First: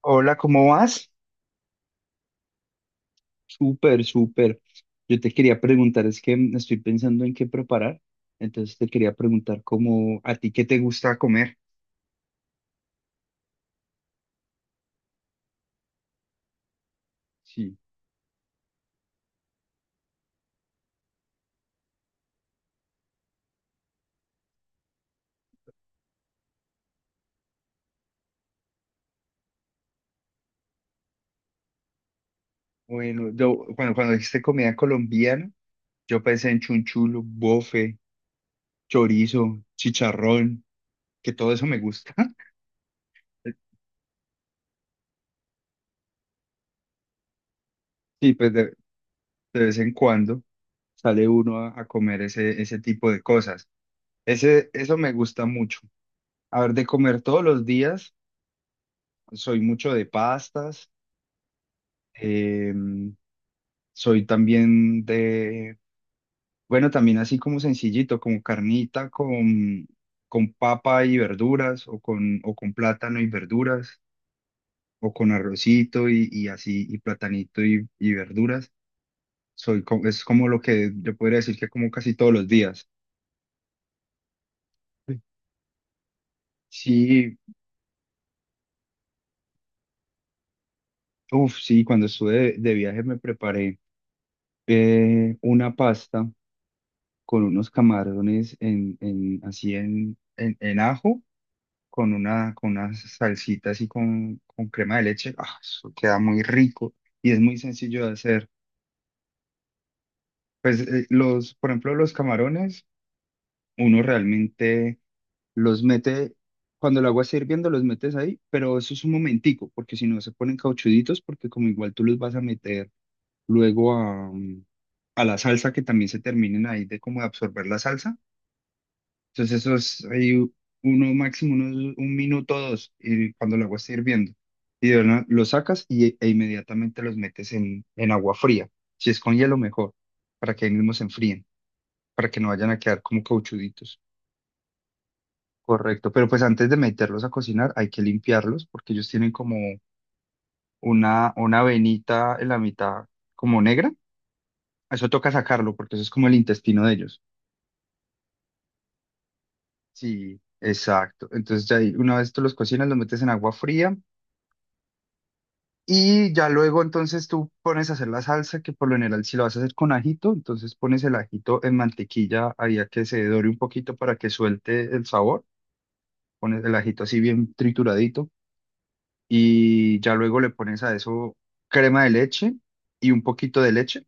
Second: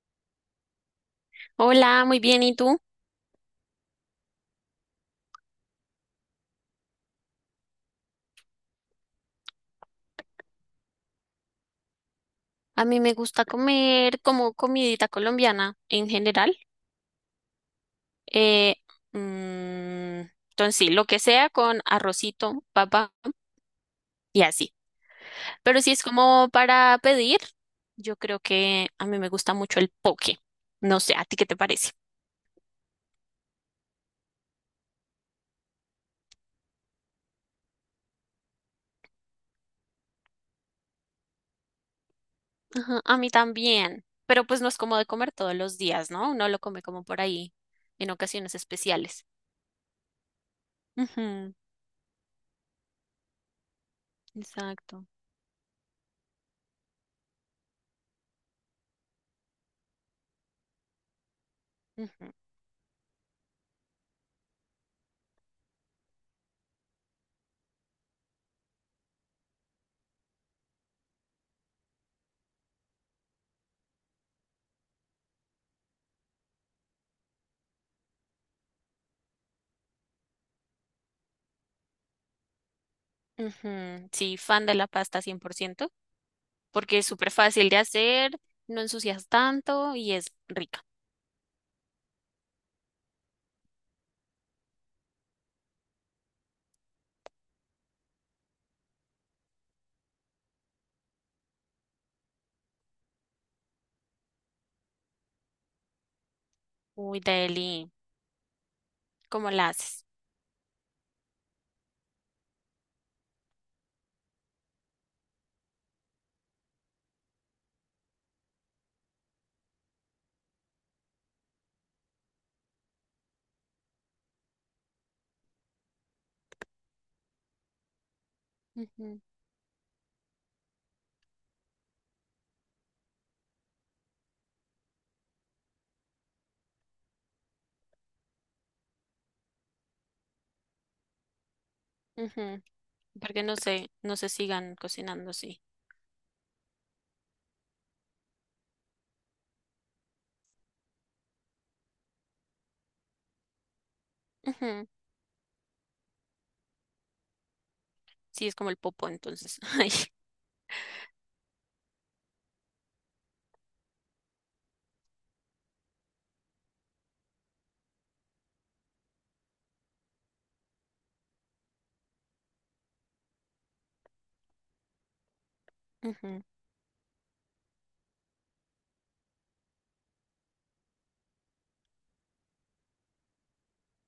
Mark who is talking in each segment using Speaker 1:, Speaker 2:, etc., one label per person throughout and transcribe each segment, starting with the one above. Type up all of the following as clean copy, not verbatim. Speaker 1: Hola, ¿cómo vas?
Speaker 2: Hola, muy bien. ¿Y tú?
Speaker 1: Súper, súper. Yo te quería preguntar, es que estoy pensando en qué preparar, entonces te quería preguntar cómo a ti qué te gusta comer.
Speaker 2: A mí me gusta comer como comidita colombiana en general.
Speaker 1: Sí.
Speaker 2: Eh, mm, entonces, sí, lo que sea con arrocito, papa y así. Pero si es como para pedir, yo creo que a mí me gusta mucho el poke. No sé, ¿a ti qué te parece?
Speaker 1: Bueno, yo cuando dijiste comida colombiana, yo pensé en chunchulo, bofe, chorizo, chicharrón, que todo eso me gusta.
Speaker 2: Ajá, a mí también. Pero pues no es como de comer todos los días, ¿no? Uno lo come como por ahí, en
Speaker 1: Sí,
Speaker 2: ocasiones especiales.
Speaker 1: de vez en cuando sale
Speaker 2: Ujú,
Speaker 1: uno a comer ese tipo de cosas. Eso
Speaker 2: exacto.
Speaker 1: me gusta mucho. A ver, de comer todos los días, soy mucho de pastas.
Speaker 2: Ujú.
Speaker 1: Eh, Soy también también así como sencillito, como carnita, con papa y verduras, o con plátano y verduras, o con arrocito y así, y platanito y verduras. Es como lo que yo podría decir que como casi todos los días.
Speaker 2: Ujú, sí, fan de la pasta 100% porque es súper
Speaker 1: Sí,
Speaker 2: fácil de hacer, no ensucias tanto y es rica.
Speaker 1: uff, sí, cuando estuve de viaje me preparé una pasta con unos camarones en, así en ajo con con unas salsitas y con crema de leche, ah, eso queda muy rico
Speaker 2: Uy,
Speaker 1: y es muy
Speaker 2: deli,
Speaker 1: sencillo de hacer.
Speaker 2: ¿cómo la haces?
Speaker 1: Pues por ejemplo, los camarones, uno realmente los mete, cuando el agua está hirviendo, los metes ahí, pero eso es un momentico, porque si no se ponen cauchuditos, porque como igual tú los vas a meter luego a la salsa, que también se terminen ahí de absorber la salsa.
Speaker 2: Ujú,
Speaker 1: Entonces eso es ahí uno máximo un minuto o dos y cuando el agua esté hirviendo. Y de verdad lo sacas e inmediatamente los metes en agua fría. Si es con hielo, mejor, para que ahí mismo se enfríen, para que no
Speaker 2: ujú,
Speaker 1: vayan a quedar como
Speaker 2: porque no sé,
Speaker 1: cauchuditos.
Speaker 2: no se sigan cocinando así.
Speaker 1: Correcto, pero pues antes de meterlos a cocinar hay que limpiarlos porque ellos tienen como una venita en la mitad como negra.
Speaker 2: Ujú,
Speaker 1: Eso toca sacarlo porque eso es como el intestino de ellos.
Speaker 2: sí, es como el popo entonces. Ay,
Speaker 1: Sí, exacto. Entonces ya ahí, una vez tú los cocinas, los metes en agua fría. Y ya luego entonces tú pones a hacer la salsa, que por lo general si lo vas a hacer con ajito, entonces pones el ajito en mantequilla ahí a que se dore un poquito para que suelte el sabor,
Speaker 2: ujú,
Speaker 1: pones el ajito así bien trituradito y ya luego le pones a eso crema de leche y un poquito de leche,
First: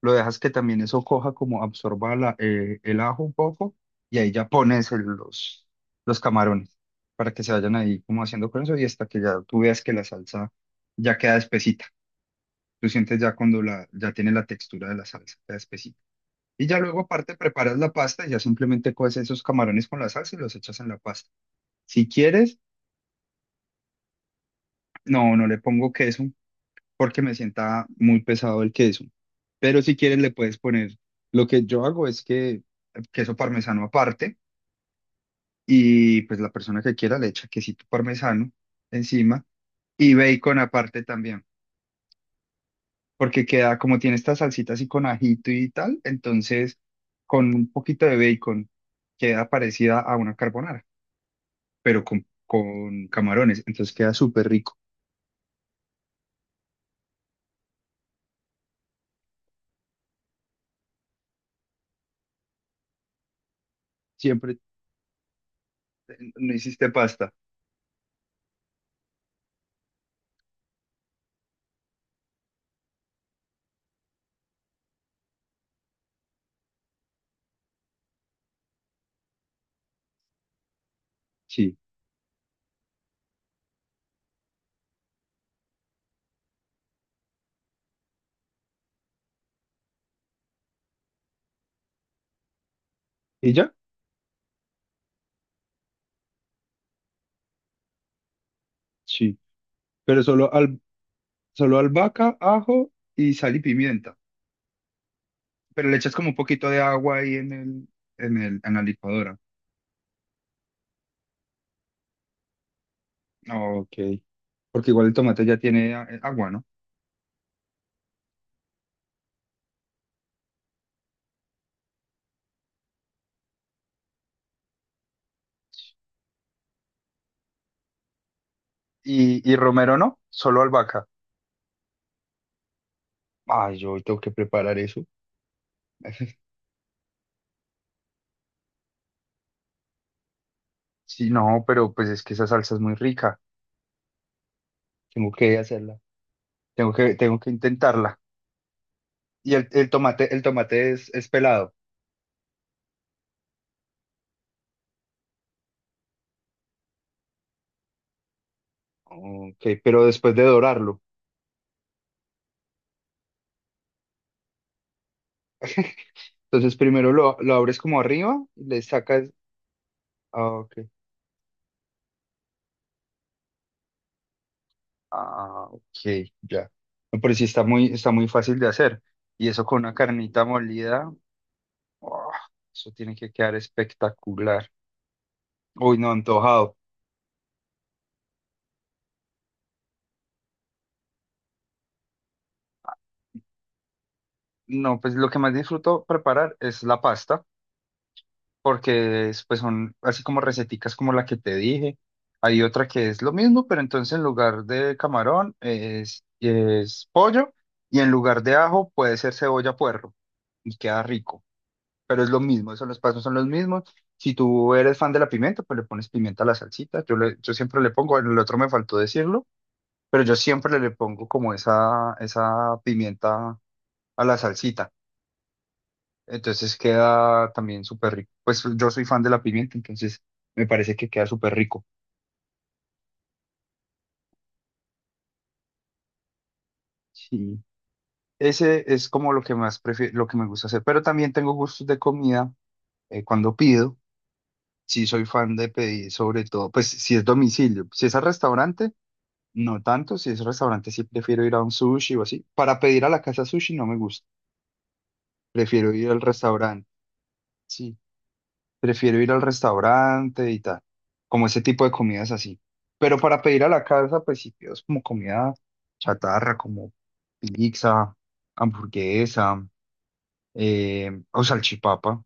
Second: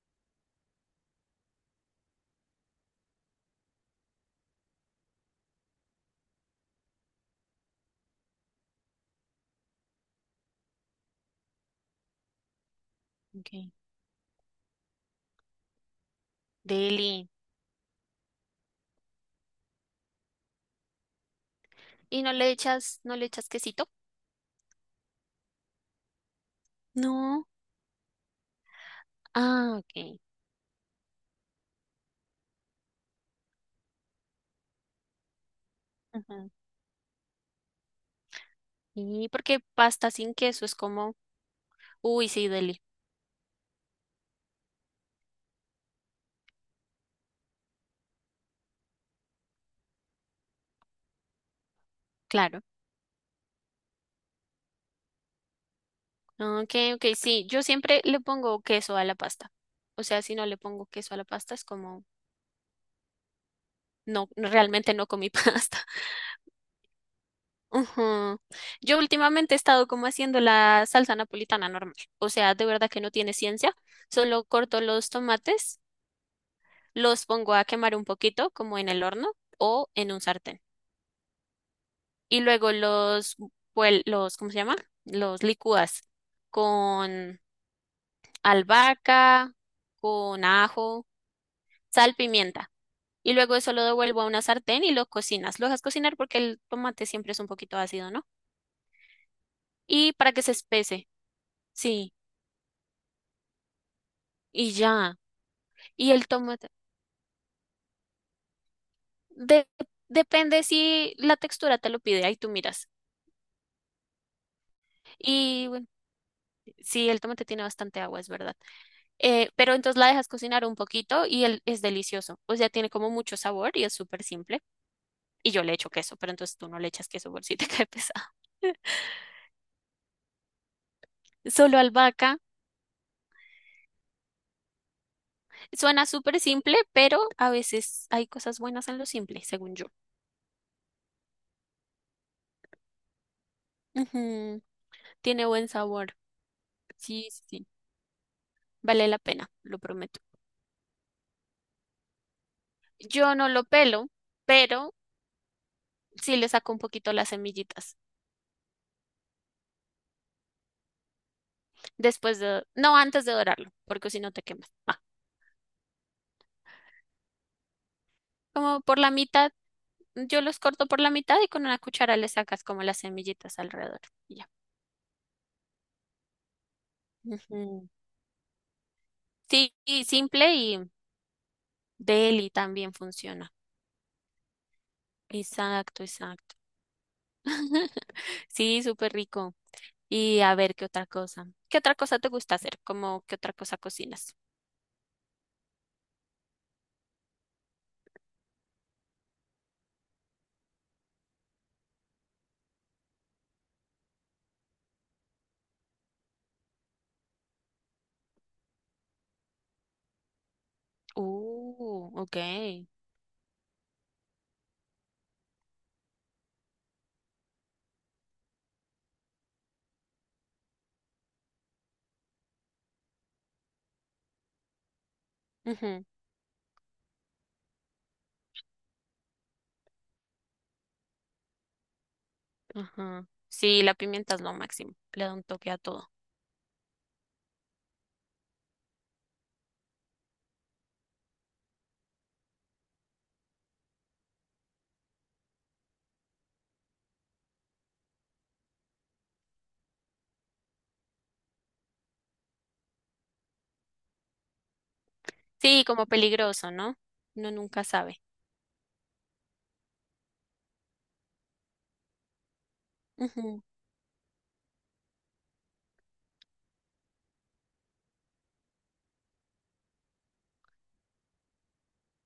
Speaker 1: lo dejas que también eso coja como absorba el ajo un poco y ahí ya pones los camarones para que se vayan ahí como haciendo con eso y hasta que ya tú veas que la salsa ya queda espesita. Tú sientes ya
Speaker 2: ok.
Speaker 1: ya tiene la textura de la salsa, la espesita. Y ya luego
Speaker 2: Deli.
Speaker 1: aparte preparas la pasta y ya simplemente coces esos camarones con la salsa y los echas en la pasta. Si
Speaker 2: ¿Y no le
Speaker 1: quieres,
Speaker 2: echas, no le echas quesito?
Speaker 1: no, no le pongo queso porque me
Speaker 2: No.
Speaker 1: sienta muy pesado el queso.
Speaker 2: Ah,
Speaker 1: Pero si
Speaker 2: ok.
Speaker 1: quieres le puedes poner, lo que yo hago es que queso parmesano aparte y pues la persona que quiera le echa quesito parmesano
Speaker 2: Y
Speaker 1: encima,
Speaker 2: porque pasta
Speaker 1: y
Speaker 2: sin
Speaker 1: bacon
Speaker 2: queso es
Speaker 1: aparte
Speaker 2: como,
Speaker 1: también.
Speaker 2: uy, sí, deli,
Speaker 1: Porque queda, como tiene esta salsita así con ajito y tal, entonces con un poquito de bacon queda parecida a una carbonara, pero
Speaker 2: claro.
Speaker 1: con camarones, entonces queda súper rico.
Speaker 2: Ah, ok, ok, sí, yo siempre le pongo queso a la pasta. O sea, si no le pongo queso a la pasta es como, no, no,
Speaker 1: Siempre
Speaker 2: realmente no comí pasta.
Speaker 1: no hiciste pasta,
Speaker 2: Ujú. Yo últimamente he estado como haciendo la salsa napolitana normal. O sea, de verdad que no tiene ciencia. Solo corto los tomates, los pongo a quemar un poquito, como en el horno o en un sartén.
Speaker 1: sí.
Speaker 2: Y luego los, los, ¿cómo se llama? Los licúas con albahaca, con ajo, sal, pimienta. Y
Speaker 1: ¿Y
Speaker 2: luego eso
Speaker 1: ya?
Speaker 2: lo devuelvo a una sartén y lo cocinas. Lo dejas cocinar porque el tomate siempre es un poquito ácido, ¿no?
Speaker 1: Sí,
Speaker 2: Y
Speaker 1: pero
Speaker 2: para que se espese.
Speaker 1: solo
Speaker 2: Sí,
Speaker 1: albahaca, ajo y sal y pimienta,
Speaker 2: y ya.
Speaker 1: pero le
Speaker 2: Y
Speaker 1: echas
Speaker 2: el
Speaker 1: como un
Speaker 2: tomate.
Speaker 1: poquito de agua ahí en el, en la licuadora.
Speaker 2: de- Depende si la textura te lo pide, ahí tú miras.
Speaker 1: Ok, porque igual el tomate ya
Speaker 2: Y bueno,
Speaker 1: tiene agua, ¿no?
Speaker 2: sí, el tomate tiene bastante agua, es verdad. Pero entonces la dejas cocinar un poquito y el, es delicioso. O sea, tiene como mucho sabor y es súper simple. Y yo le echo queso, pero entonces tú no le echas queso por si te cae pesado.
Speaker 1: Y romero no, solo albahaca.
Speaker 2: Solo albahaca.
Speaker 1: Ay, yo hoy tengo que preparar eso.
Speaker 2: Suena súper simple, pero a veces hay cosas buenas en lo simple, según yo.
Speaker 1: Sí, no, pero pues es que esa salsa es muy rica.
Speaker 2: Ujú,
Speaker 1: Tengo
Speaker 2: tiene
Speaker 1: que
Speaker 2: buen
Speaker 1: hacerla.
Speaker 2: sabor. Sí,
Speaker 1: Tengo
Speaker 2: sí,
Speaker 1: que
Speaker 2: sí.
Speaker 1: intentarla.
Speaker 2: Vale la pena, lo
Speaker 1: El
Speaker 2: prometo.
Speaker 1: tomate, es pelado.
Speaker 2: Yo no lo pelo, pero sí le saco un poquito las semillitas.
Speaker 1: Ok, pero después de dorarlo.
Speaker 2: Después de, no antes de dorarlo, porque si no te quemas. Ah,
Speaker 1: Entonces primero lo abres como arriba y
Speaker 2: como
Speaker 1: le
Speaker 2: por la
Speaker 1: sacas.
Speaker 2: mitad, yo
Speaker 1: Ah,
Speaker 2: los
Speaker 1: ok.
Speaker 2: corto por la mitad y con una cuchara le sacas como las semillitas alrededor. Y ya.
Speaker 1: Ah, ok, ya. No, pero sí está
Speaker 2: Ujú.
Speaker 1: está muy fácil de hacer. Y eso
Speaker 2: Sí,
Speaker 1: con una
Speaker 2: y
Speaker 1: carnita
Speaker 2: simple y
Speaker 1: molida. ¡Ah!
Speaker 2: deli
Speaker 1: Eso
Speaker 2: también
Speaker 1: tiene que
Speaker 2: funciona.
Speaker 1: quedar espectacular. Uy,
Speaker 2: Exacto,
Speaker 1: no,
Speaker 2: exacto.
Speaker 1: antojado.
Speaker 2: Sí, súper rico. Y a ver, ¿qué otra cosa? ¿Qué otra cosa te gusta hacer? ¿Cómo qué otra cosa cocinas?
Speaker 1: No, pues lo que más disfruto preparar es la pasta. Porque es, pues son así como receticas como la que te dije. Hay otra que es lo mismo, pero entonces en lugar de camarón es pollo y en lugar de ajo puede ser cebolla puerro y queda rico, pero es
Speaker 2: Ok.
Speaker 1: lo mismo, esos los pasos son los mismos. Si tú eres fan de la pimienta, pues le pones pimienta a la salsita. Yo siempre le pongo, el otro me faltó decirlo, pero yo siempre le, le pongo como esa pimienta a la salsita.
Speaker 2: Ujú,
Speaker 1: Entonces queda también súper rico. Pues yo soy fan de la pimienta, entonces me parece que queda súper rico.
Speaker 2: ajá. Sí, la pimienta es lo máximo. Le da un toque a todo.
Speaker 1: Sí. Ese es como lo que más prefiero, lo que me gusta hacer. Pero también tengo gustos de comida, cuando pido. Sí, soy fan de pedir, sobre todo, pues si es domicilio. Si es al restaurante, no tanto. Si es restaurante, sí prefiero ir a un sushi o así. Para pedir a la casa sushi no me gusta.
Speaker 2: Sí,
Speaker 1: Prefiero
Speaker 2: como
Speaker 1: ir al
Speaker 2: peligroso,
Speaker 1: restaurante.
Speaker 2: ¿no? Uno nunca
Speaker 1: Sí.
Speaker 2: sabe.
Speaker 1: Prefiero ir al restaurante y tal, como ese tipo de comidas así. Pero para
Speaker 2: Ujú,
Speaker 1: pedir a la casa, pues sí pido es como comida chatarra, como pizza, hamburguesa, o salchipapa.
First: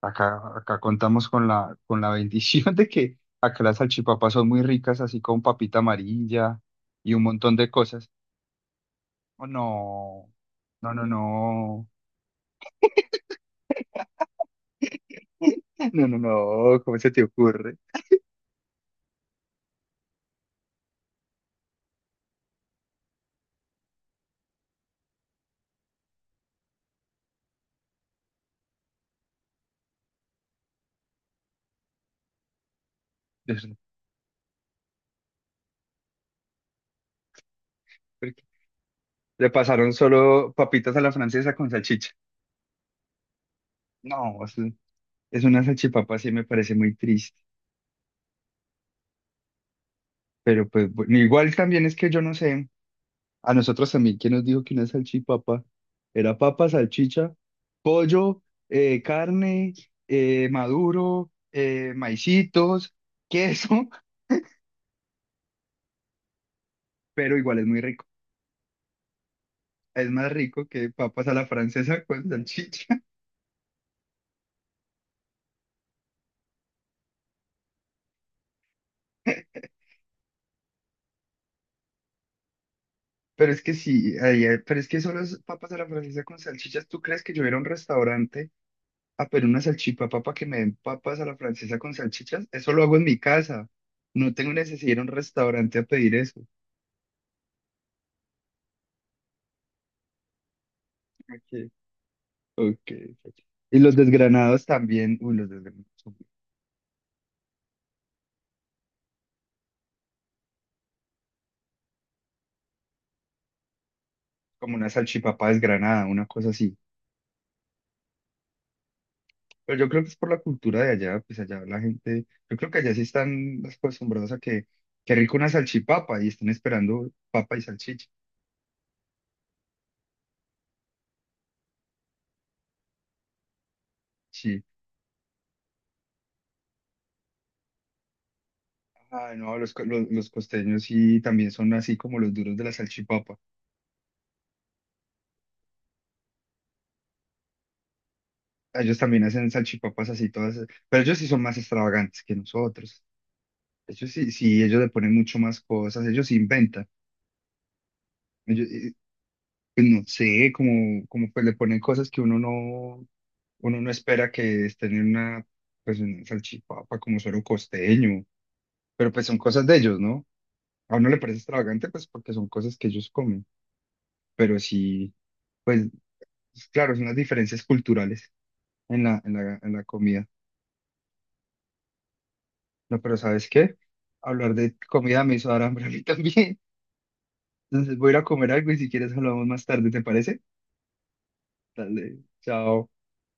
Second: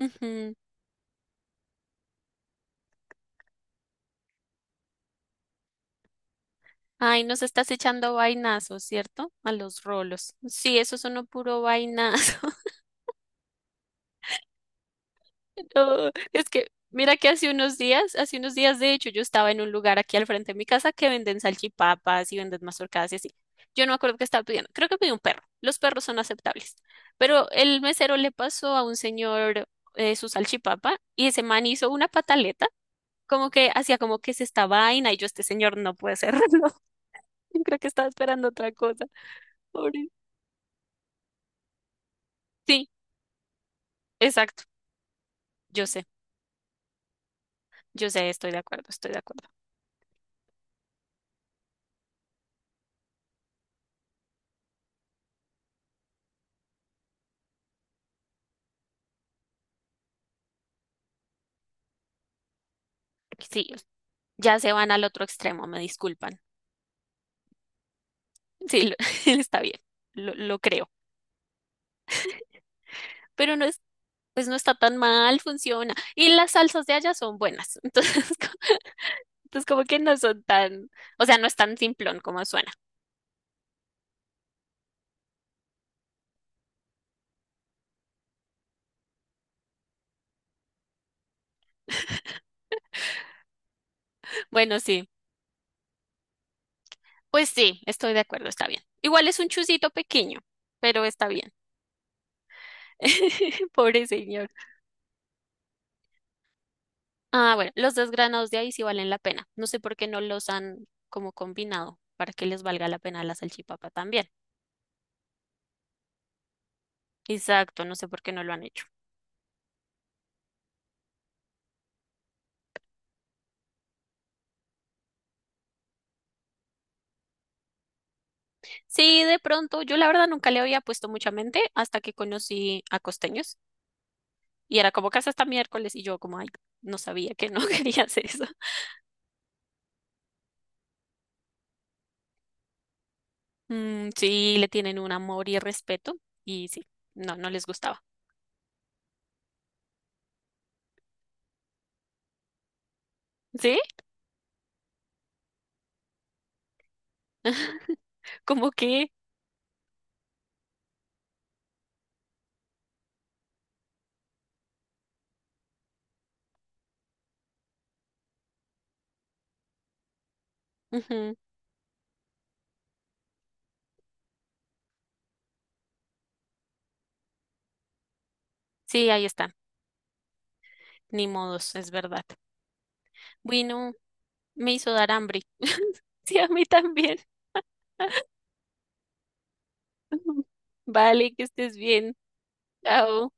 Speaker 1: Acá contamos con con la bendición de que acá las salchipapas son muy ricas, así con papita amarilla y un
Speaker 2: Ay, nos
Speaker 1: montón de
Speaker 2: estás
Speaker 1: cosas.
Speaker 2: echando vainazos, ¿cierto?
Speaker 1: Oh,
Speaker 2: A los
Speaker 1: no,
Speaker 2: rolos. Sí,
Speaker 1: no,
Speaker 2: eso
Speaker 1: no,
Speaker 2: es uno puro
Speaker 1: no,
Speaker 2: vainazo.
Speaker 1: no,
Speaker 2: Oh,
Speaker 1: no,
Speaker 2: es que,
Speaker 1: no, ¿cómo se
Speaker 2: mira
Speaker 1: te
Speaker 2: que
Speaker 1: ocurre?
Speaker 2: hace unos días, de hecho, yo estaba en un lugar aquí al frente de mi casa que venden salchipapas y venden mazorcadas y así. Yo no me acuerdo qué estaba pidiendo. Creo que pedí un perro. Los perros son aceptables. Pero el mesero le pasó a un señor su salchipapa y ese man hizo una pataleta, como que hacía como que es esta vaina y yo, este señor no puede hacerlo. Yo creo que estaba esperando otra cosa.
Speaker 1: Le pasaron
Speaker 2: Pobre.
Speaker 1: solo papitas a la francesa con salchicha.
Speaker 2: Sí,
Speaker 1: No, es,
Speaker 2: exacto.
Speaker 1: es una
Speaker 2: Yo sé,
Speaker 1: salchipapa, sí me parece muy triste.
Speaker 2: yo sé, estoy de acuerdo, estoy de acuerdo.
Speaker 1: Pero pues bueno, igual también es que yo no sé, a nosotros también, ¿quién nos dijo que una salchipapa era papa, salchicha, pollo, carne, maduro, maicitos,
Speaker 2: Sí,
Speaker 1: queso?
Speaker 2: ya se van al otro extremo, me disculpan.
Speaker 1: Pero igual es muy rico.
Speaker 2: Sí, está bien,
Speaker 1: Es más
Speaker 2: lo
Speaker 1: rico que
Speaker 2: creo.
Speaker 1: papas a la francesa con salchicha.
Speaker 2: Pero no es, pues no está tan mal, funciona. Y las salsas de allá son buenas. Entonces, entonces como que no son tan, o sea, no es tan simplón como suena.
Speaker 1: Pero es que sí, ay, ay, pero es que solo es papas a la francesa con salchichas. ¿Tú crees que yo era a un restaurante? Ah, pero una salchipapa para que me den papas a la francesa con salchichas, eso lo hago en mi casa. No tengo
Speaker 2: Bueno,
Speaker 1: necesidad de ir a un
Speaker 2: sí,
Speaker 1: restaurante a pedir eso.
Speaker 2: pues sí, estoy de acuerdo, está bien. Igual es un chusito pequeño, pero está bien.
Speaker 1: Ok, ok. Ok. Y los
Speaker 2: Pobre señor.
Speaker 1: desgranados también, uy, los desgranados, son
Speaker 2: Ah, bueno, los desgranados de ahí sí valen la pena. No sé por qué no los han como combinado para que les valga la pena la salchipapa también.
Speaker 1: como una salchipapa desgranada, una cosa así.
Speaker 2: Exacto, no sé por qué no lo han hecho.
Speaker 1: Pero yo creo que es por la cultura de allá, pues allá la gente, yo creo que allá sí están acostumbrados a que, qué rico una salchipapa y están esperando papa y salchicha.
Speaker 2: Sí, de pronto, yo la verdad nunca le había puesto mucha mente hasta que conocí a costeños
Speaker 1: Sí.
Speaker 2: y era como casa hasta miércoles y yo como, ay, no sabía que no querías eso.
Speaker 1: Ay, no, los costeños sí también son así como los duros de la salchipapa.
Speaker 2: Mm, sí, le tienen un amor y respeto y sí, no, no les gustaba.
Speaker 1: Ellos también hacen salchipapas así todas, pero ellos sí son más extravagantes que nosotros.
Speaker 2: ¿Sí?
Speaker 1: Ellos sí, sí, ellos le ponen mucho más cosas, ellos sí inventan. Ellos,
Speaker 2: Como que...
Speaker 1: pues no sé, como pues le ponen cosas que uno no espera que estén en una, pues en una salchipapa como suero costeño, pero pues son cosas de ellos, ¿no? A uno le
Speaker 2: ujú,
Speaker 1: parece extravagante pues porque son cosas que ellos comen, pero sí, pues claro, son las diferencias culturales
Speaker 2: sí, ahí está.
Speaker 1: en la comida.
Speaker 2: Ni modos, es verdad.
Speaker 1: No, pero ¿sabes qué?
Speaker 2: Bueno,
Speaker 1: Hablar
Speaker 2: me
Speaker 1: de
Speaker 2: hizo dar
Speaker 1: comida me
Speaker 2: hambre.
Speaker 1: hizo dar hambre a mí
Speaker 2: Sí, a
Speaker 1: también.
Speaker 2: mí también.
Speaker 1: Entonces voy a ir a comer algo y si quieres hablamos más tarde, ¿te parece?
Speaker 2: Vale, que estés bien.
Speaker 1: Dale, chao.
Speaker 2: Chao.